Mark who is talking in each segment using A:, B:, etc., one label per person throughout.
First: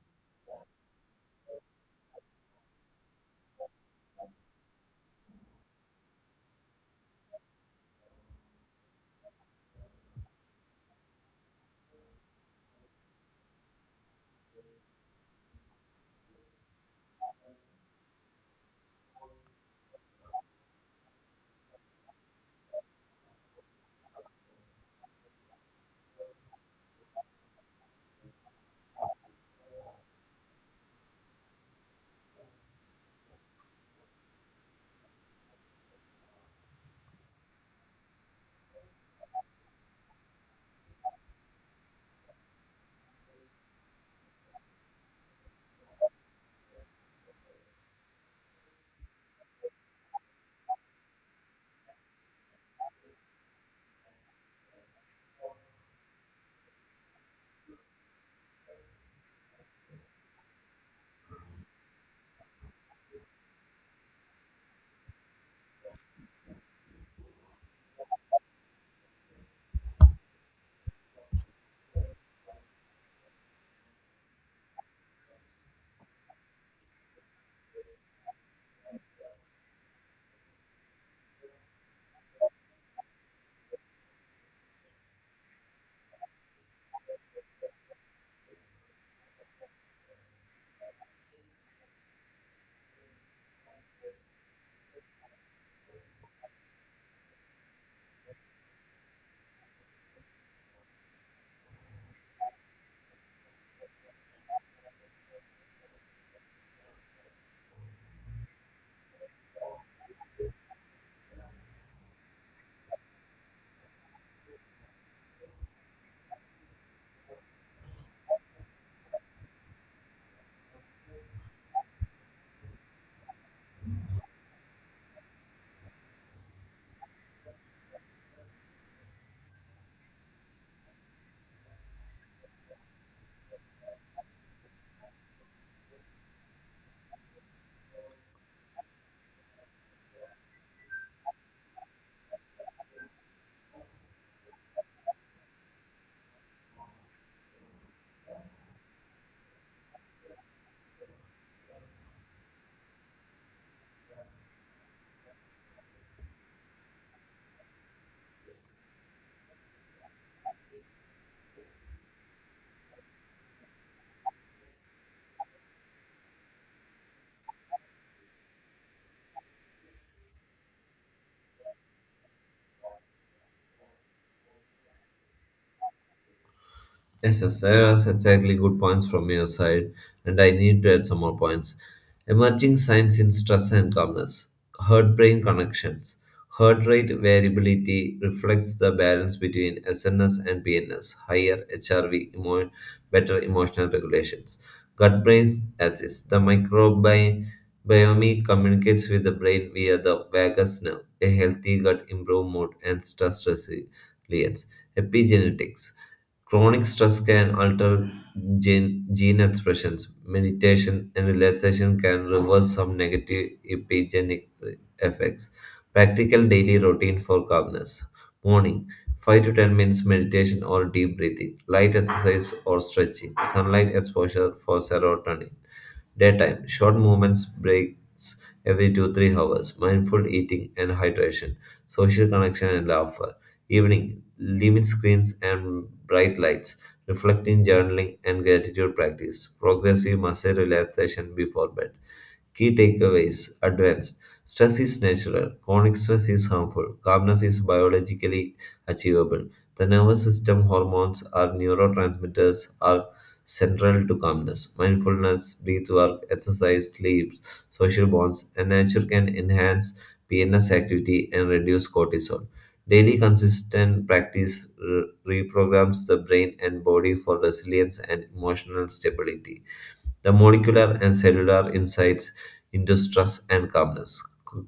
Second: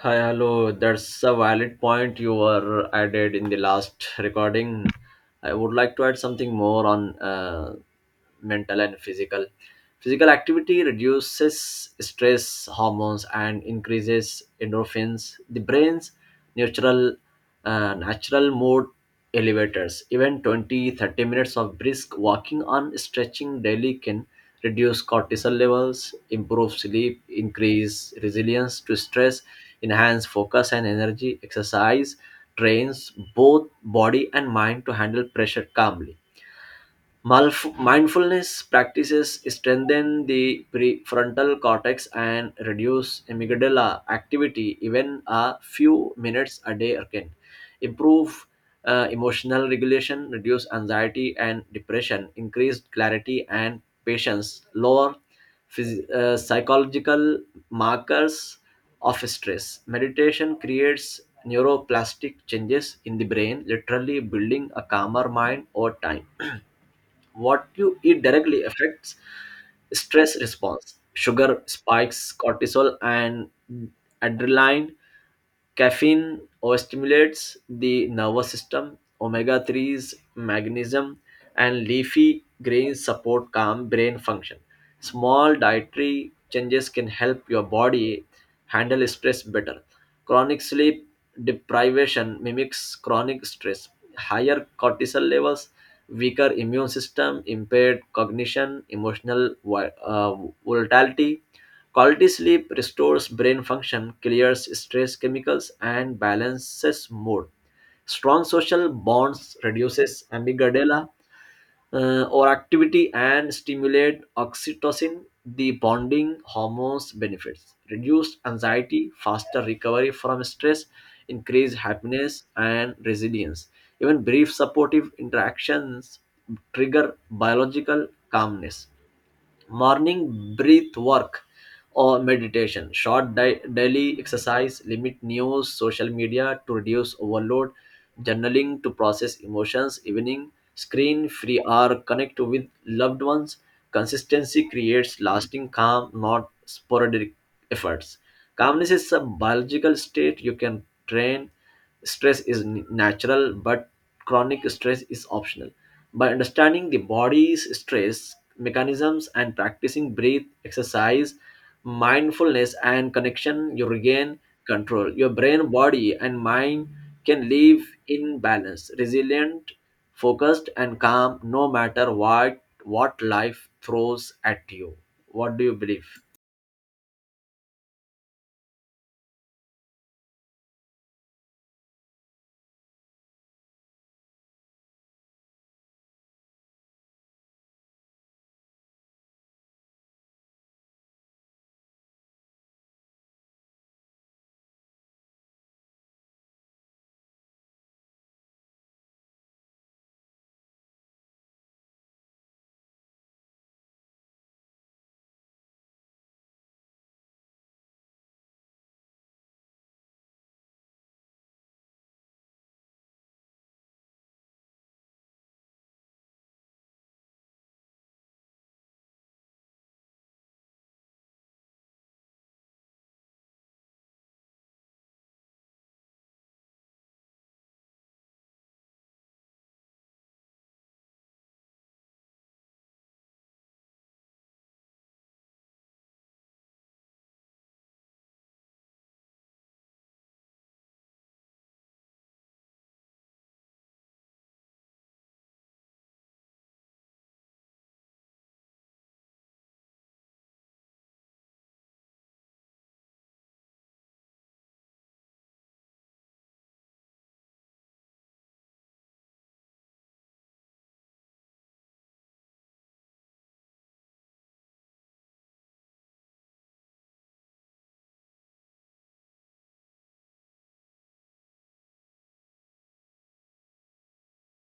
A: Hi, hello. That's a valid point you were added in the last recording. I would like to add something more on mental and physical. Physical activity reduces stress hormones and increases endorphins, the brain's natural natural mood elevators. Even 20 30 minutes of brisk walking on stretching daily can reduce cortisol levels, improve sleep, increase resilience to stress, enhance focus and energy. Exercise trains both body and mind to handle pressure calmly. Mindfulness practices strengthen the prefrontal cortex and reduce amygdala activity. Even a few minutes a day can improve emotional regulation, reduce anxiety and depression, increase clarity and patience, lower psychological markers of stress. Meditation creates neuroplastic changes in the brain, literally building a calmer mind over time. What you eat directly affects stress response. Sugar spikes cortisol and adrenaline. Caffeine overstimulates the nervous system. Omega 3s, magnesium, and leafy greens support calm brain function. Small dietary changes can help your body handle stress better. Chronic sleep deprivation mimics chronic stress. Higher cortisol levels, weaker immune system, impaired cognition, emotional volatility. Quality sleep restores brain function, clears stress chemicals, and balances mood. Strong social bonds reduces amygdala, or activity and stimulate oxytocin, the bonding hormones benefits. Reduced anxiety, faster recovery from stress, increased happiness and resilience. Even brief supportive interactions trigger biological calmness. Morning breath work or meditation, short daily exercise, limit news, social media to reduce overload, journaling to process emotions, evening screen free hour, connect with loved ones. Consistency creates lasting calm, not sporadic efforts. Calmness is a biological state you can train. Stress is natural, but chronic stress is optional. By understanding the body's stress mechanisms and practicing breath, exercise, mindfulness, and connection, you regain control. Your brain, body, and mind can live in balance, resilient, focused, and calm no matter what life throws at you. What do you believe?
B: Yes, yes, that's exactly good points from your side, and I need to add some more points. Emerging signs in stress and calmness, heart brain connections. Heart rate variability reflects the balance between SNS and PNS, higher HRV, better emotional regulations. Gut brain axis, the microbiome communicates with the brain via the vagus nerve. A healthy gut improves mood and stress resilience. Epigenetics. Chronic stress can alter gene expressions. Meditation and relaxation can reverse some negative epigenetic effects. Practical daily routine for calmness. Morning, 5 to 10 minutes meditation or deep breathing, light exercise or stretching, sunlight exposure for serotonin. Daytime short movements breaks every 2 3 hours, mindful eating and hydration, social connection and laughter. Evening, limit screens and bright lights, reflecting journaling and gratitude practice, progressive muscle relaxation before bed. Key takeaways advanced. Stress is natural, chronic stress is harmful, calmness is biologically achievable. The nervous system hormones or neurotransmitters are central to calmness. Mindfulness, breath work, exercise, sleep, social bonds, and nature can enhance PNS activity and reduce cortisol. Daily consistent practice reprograms the brain and body for resilience and emotional stability, the molecular and cellular insights into stress and calmness.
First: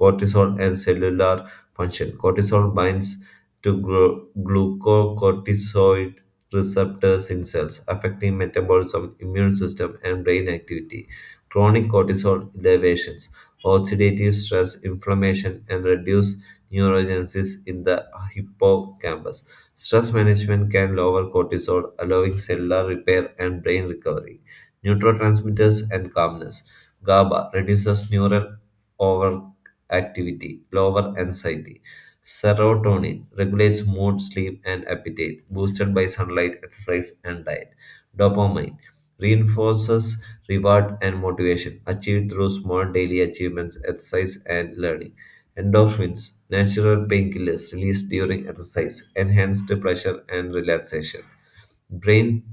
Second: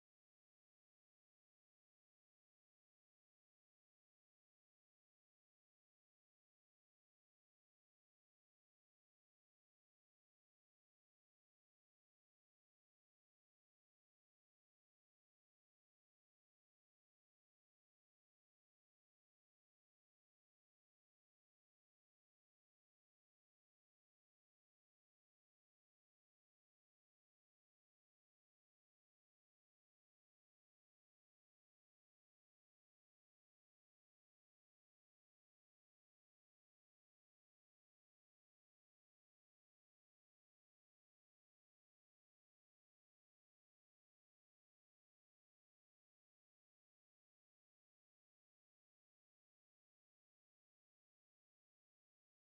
B: Cortisol and cellular function. Cortisol binds to glucocorticoid receptors in cells, affecting metabolism, immune system, and brain activity. Chronic cortisol elevations, oxidative stress, inflammation, and reduced neurogenesis in the hippocampus. Stress management can lower cortisol, allowing cellular repair and brain recovery. Neurotransmitters and calmness. GABA reduces neural overactivity, lower anxiety. Serotonin regulates mood, sleep, and appetite, boosted by sunlight, exercise, and diet. Dopamine reinforces reward and motivation, achieved through small daily achievements, exercise, and learning. Endorphins, natural painkillers released during exercise, enhanced pleasure and relaxation. Brain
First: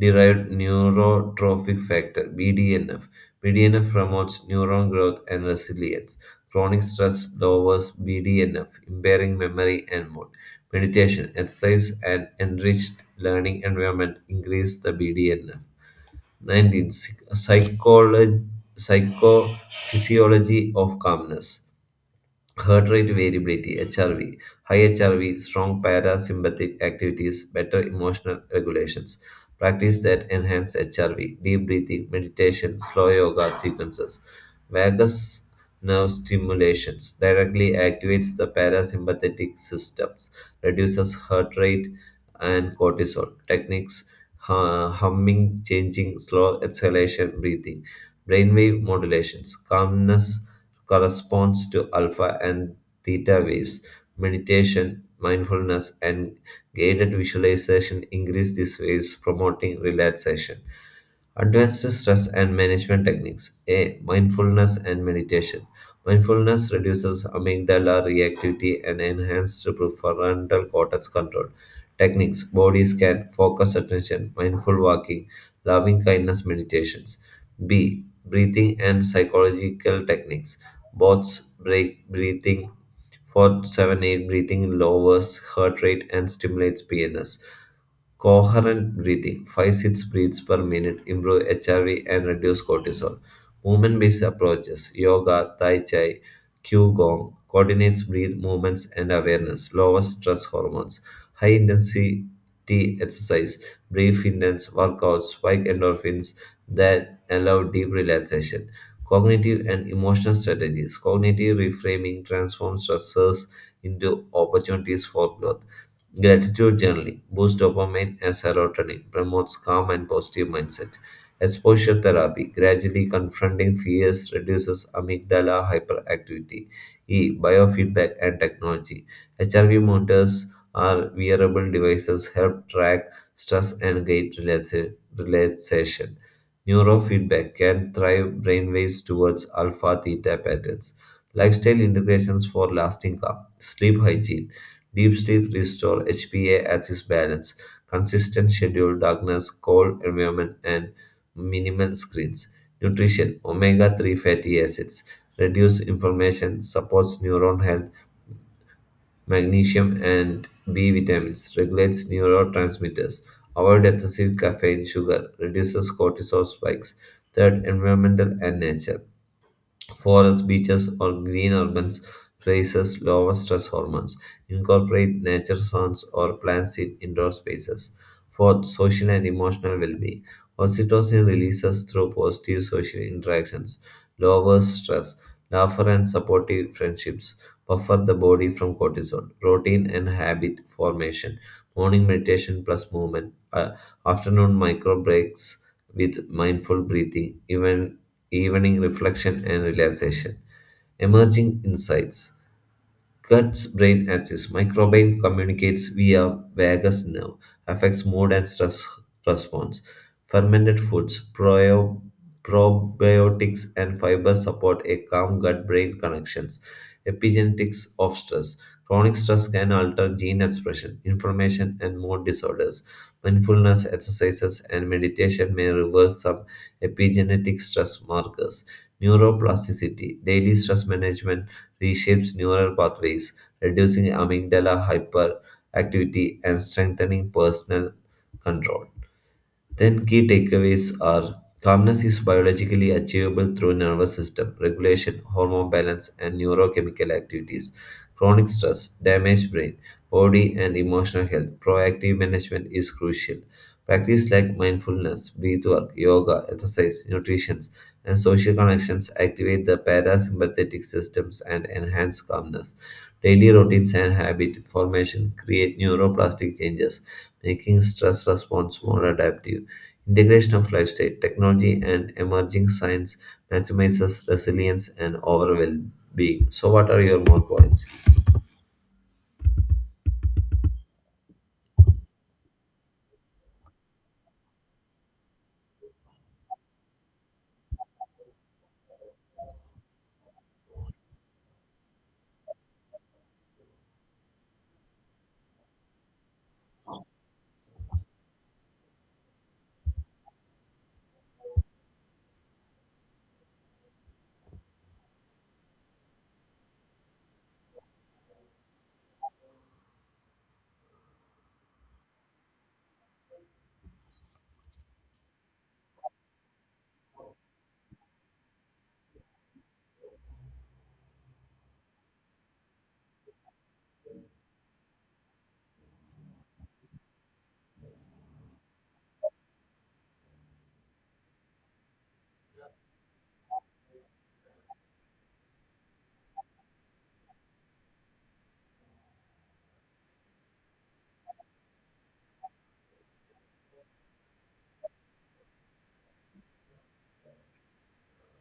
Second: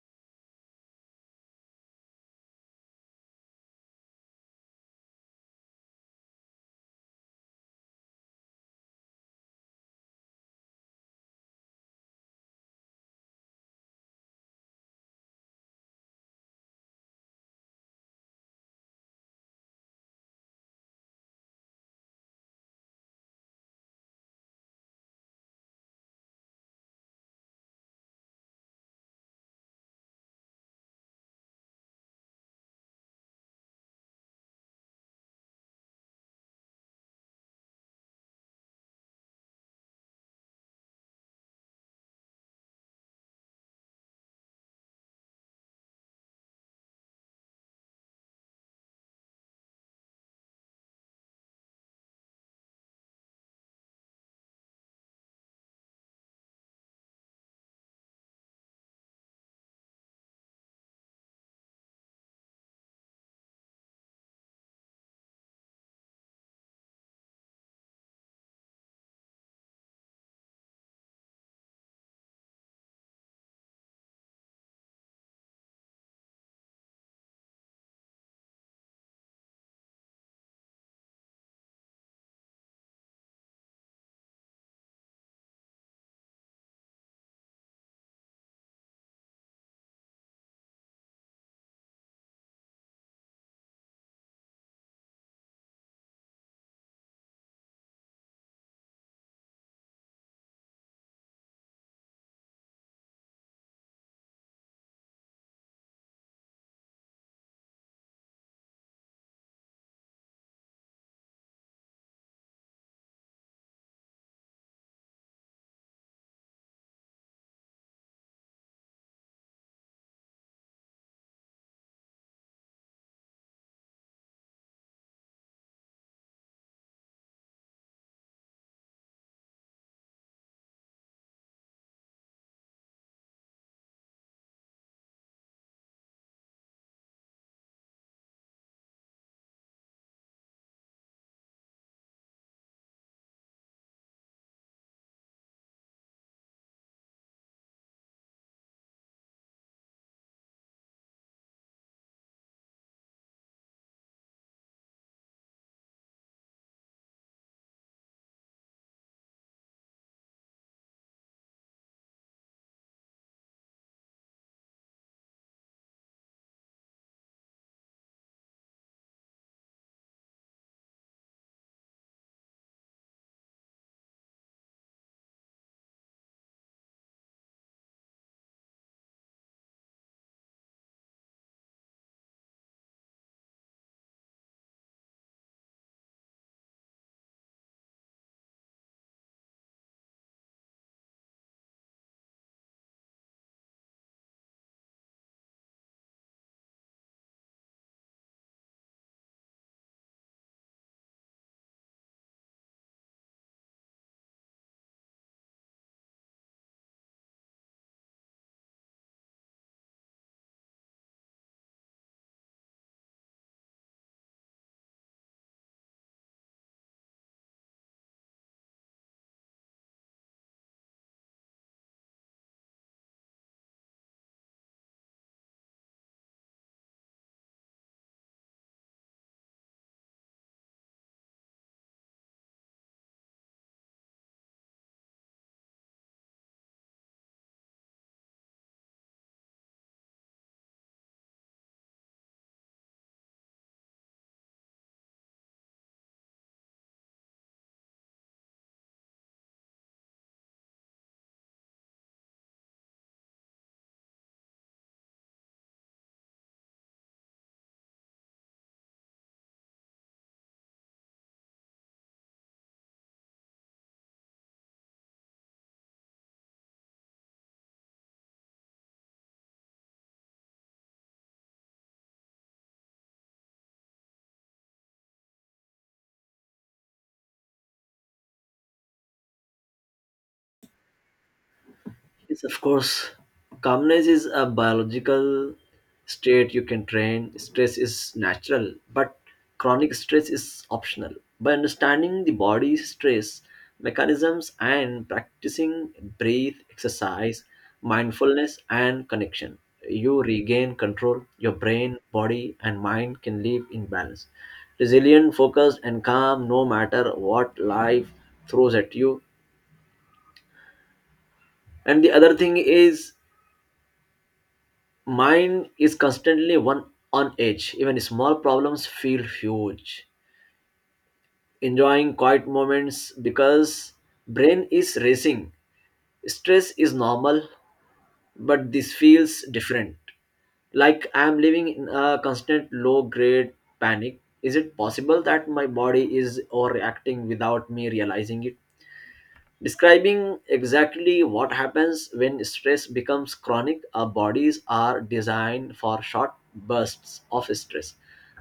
B: derived neurotrophic factor (BDNF). BDNF promotes neuron growth and resilience. Chronic stress lowers BDNF, impairing memory and mood. Meditation, exercise, and enriched learning environment increase the BDNF. 19. Psychology, psychophysiology of calmness. Heart rate variability (HRV), high HRV, strong parasympathetic activities, better emotional regulations. Practice that enhance HRV, deep breathing, meditation, slow yoga sequences. Vagus nerve stimulations directly activates the parasympathetic systems, reduces heart rate and cortisol. Techniques, humming, changing, slow exhalation, breathing, brainwave modulations, calmness corresponds to alpha and theta waves. Meditation, mindfulness, and guided visualization increase these waves, promoting relaxation. Advanced stress and management techniques. A. Mindfulness and meditation. Mindfulness reduces amygdala reactivity and enhances prefrontal cortex control. Techniques: body scan, focus attention, mindful walking, loving kindness meditations. B. Breathing and psychological techniques. Bots break breathing for 7 8 breathing lowers heart rate and stimulates PNS. Coherent breathing, 5 6 breaths per minute, improve HRV and reduce cortisol. Movement based approaches, yoga, tai chi, qigong, coordinates breath movements and awareness, lowers stress hormones. High intensity exercise, brief intense workouts, spike endorphins that allow deep relaxation. Cognitive and emotional strategies. Cognitive reframing transforms stressors into opportunities for growth. Gratitude journaling boosts dopamine and serotonin, promotes calm and positive mindset. Exposure therapy gradually confronting fears reduces amygdala hyperactivity. E. Biofeedback and technology. HRV monitors are wearable devices, help track stress and gait relaxation. Neurofeedback can drive brainwaves towards alpha theta patterns. Lifestyle integrations for lasting calm. Sleep hygiene. Deep sleep restores HPA at its balance, consistent schedule, darkness, cold environment, and minimal screens. Nutrition. Omega 3 fatty acids reduce inflammation, supports neuron health, magnesium and B vitamins, regulates neurotransmitters, avoid excessive caffeine, sugar, reduces cortisol spikes. Third, environmental and nature. Forests, beaches, or green urbans produces lower stress hormones. Incorporate nature sounds or plants in indoor spaces. Fourth, social and emotional well-being. Oxytocin releases through positive social interactions, lowers stress, laughter and supportive friendships, buffer the body from cortisol. Routine and habit formation. Morning meditation plus movement, afternoon micro breaks with mindful breathing, even evening reflection and relaxation. Emerging insights. Gut's brain axis. Microbiome communicates via vagus nerve, affects mood and stress response. Fermented foods, probiotics, and fiber support a calm gut-brain connections. Epigenetics of stress. Chronic stress can alter gene expression, inflammation, and mood disorders. Mindfulness exercises and meditation may reverse some epigenetic stress markers. Neuroplasticity, daily stress management reshapes neural pathways, reducing amygdala hyperactivity and strengthening personal control. Then key takeaways are, calmness is biologically achievable through nervous system regulation, hormone balance, and neurochemical activities. Chronic stress, damaged brain, body and emotional health. Proactive management is crucial. Practice like mindfulness, breath work, yoga, exercise, nutrition, and social connections activate the parasympathetic systems and enhance calmness. Daily routines and habit formation create neuroplastic changes, making stress response more adaptive. Integration of lifestyle, technology, and emerging science maximizes resilience and overall well being. So, what are your more points?
A: Yes, of course. Calmness is a biological state you can train. Stress is natural, but chronic stress is optional. By understanding the body's stress mechanisms and practicing breathe, exercise, mindfulness, and connection, you regain control. Your brain, body, and mind can live in balance. Resilient, focused, and calm no matter what life throws at you. And the other thing is, mine is constantly one on edge. Even small problems feel huge. Enjoying quiet moments because brain is racing. Stress is normal, but this feels different. Like I am living in a constant low grade panic. Is it possible that my body is overreacting without me realizing it? Describing exactly what happens when stress becomes chronic, our bodies are designed for short bursts of stress,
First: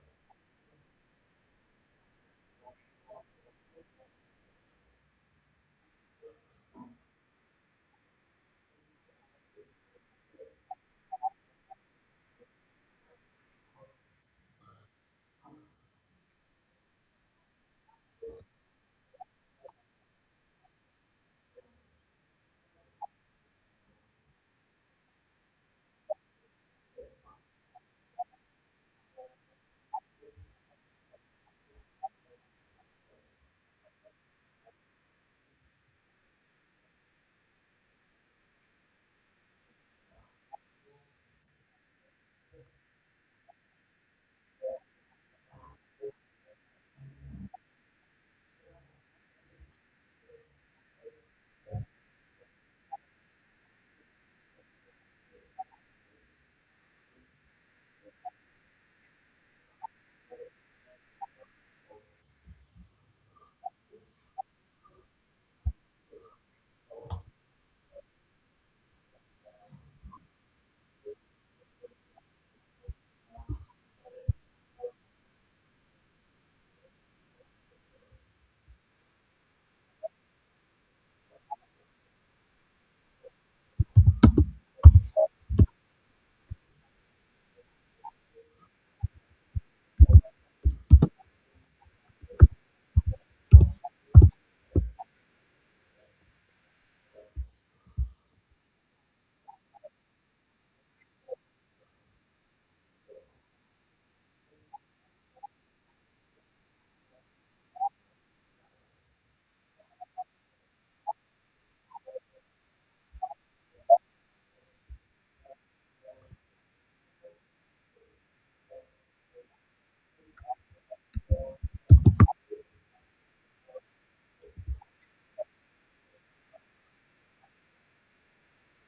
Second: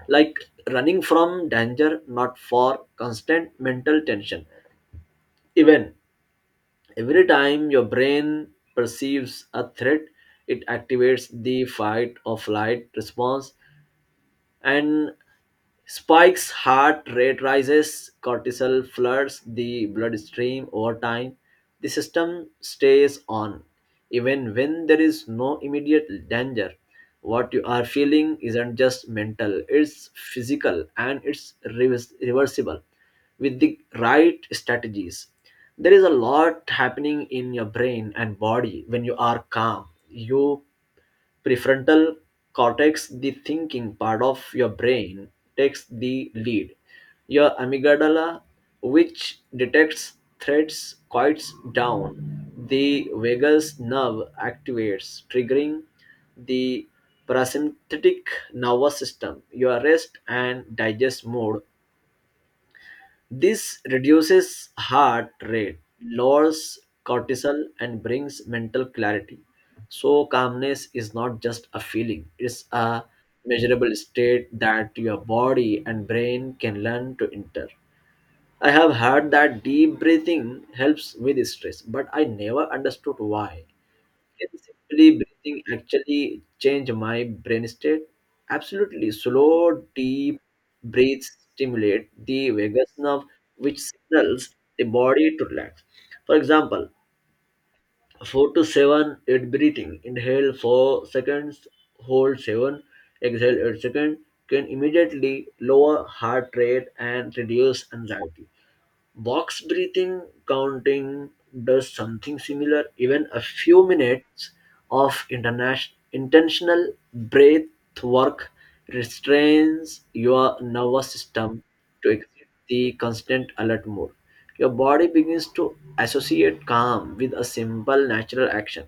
A: like running from danger, not for constant mental tension. Even every time your brain perceives a threat, it activates the fight or flight response, and spikes heart rate rises, cortisol floods the bloodstream over time. The system stays on even when there is no immediate danger. What you are feeling isn't just mental, it's physical and it's reversible with the right strategies. There is a lot happening in your brain and body when you are calm. You prefrontal cortex, the thinking part of your brain, takes the lead. Your amygdala, which detects threats, quiets down. The vagus nerve activates, triggering the parasympathetic nervous system. Your rest and digest mode, this reduces heart rate, lowers cortisol, and brings mental clarity. So, calmness is not just a feeling, it's a measurable state that your body and brain can learn to enter. I have heard that deep breathing helps with stress, but I never understood why. Can simply breathing actually change my brain state? Absolutely. Slow, deep breaths stimulate the vagus nerve, which signals the body to relax. For example, 4 to 7 8 breathing. Inhale 4 seconds, hold 7, exhale 8 seconds can immediately lower heart rate and reduce anxiety. Box breathing counting does something similar. Even a few minutes of intentional breath work restrains your nervous system to exit the constant alert mode. Your body begins to associate calm with a simple natural action.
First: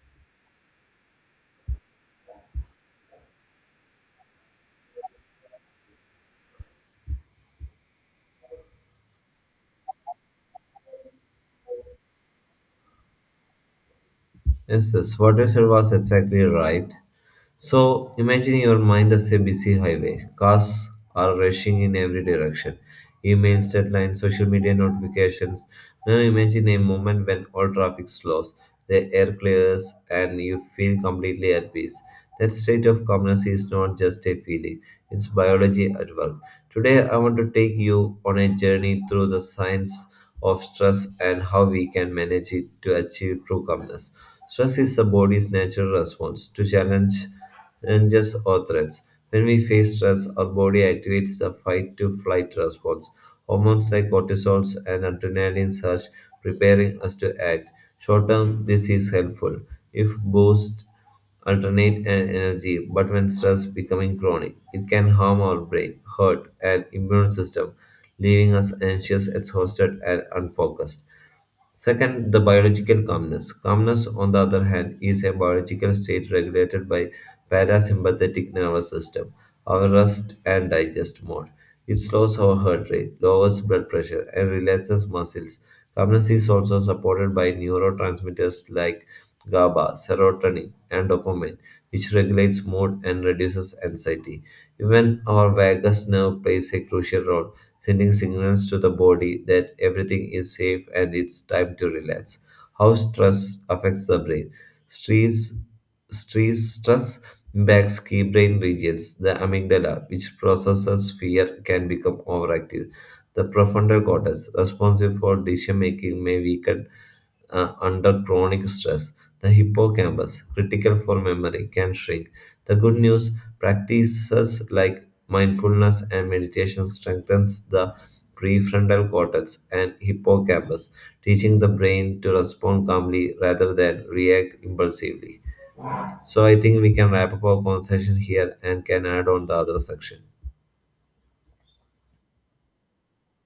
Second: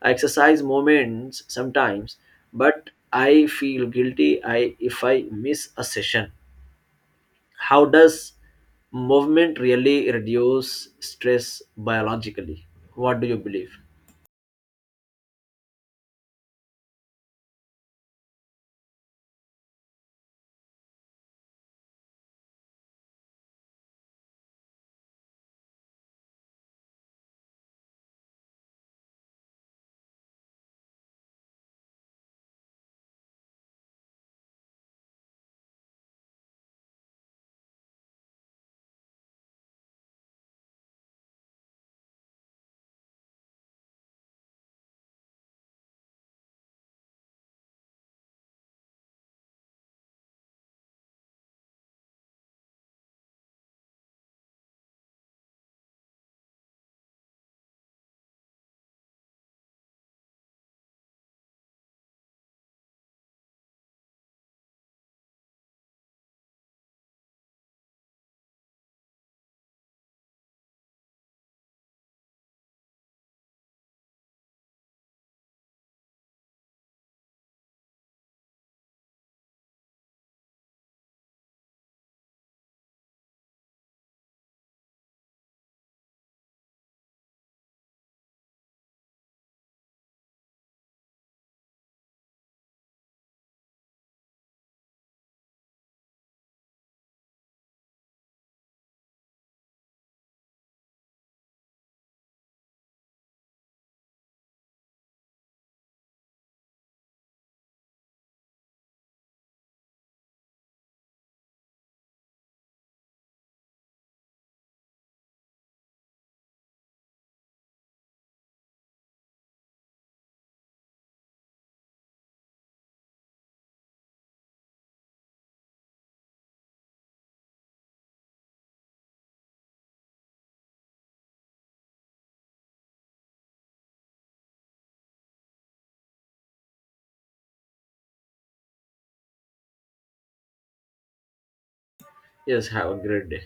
A: I exercise moments sometimes, but I feel guilty if I miss a session, how does movement really reduce stress biologically? What do you believe?
B: Yes, yes, what you said was exactly right. So imagine your mind as a busy highway. Cars are rushing in every direction. Emails, deadlines, social media notifications. Now imagine a moment when all traffic slows, the air clears, and you feel completely at peace. That state of calmness is not just a feeling, it's biology at work. Today, I want to take you on a journey through the science of stress and how we can manage it to achieve true calmness. Stress is the body's natural response to challenges or threats. When we face stress, our body activates the fight to flight response. Hormones like cortisol and adrenaline surge, preparing us to act. Short term, this is helpful if boosted alternate and energy, but when stress becoming chronic, it can harm our brain, heart, and immune system, leaving us anxious, exhausted, and unfocused. Second, the biological calmness. Calmness, on the other hand, is a biological state regulated by parasympathetic nervous system, our rest and digest mode. It slows our heart rate, lowers blood pressure, and relaxes muscles. Calmness is also supported by neurotransmitters like GABA, serotonin, and dopamine, which regulates mood and reduces anxiety. Even our vagus nerve plays a crucial role sending signals to the body that everything is safe and it's time to relax. How stress affects the brain. Stress, stress impacts key brain regions. The amygdala, which processes fear, can become overactive. The profounder cortex, responsible for decision making, may weaken under chronic stress. The hippocampus, critical for memory, can shrink. The good news, practices like mindfulness and meditation strengthens the prefrontal cortex and hippocampus, teaching the brain to respond calmly rather than react impulsively. So I think we can wrap up our conversation here and can add on the other section.
A: Yes, have a great day.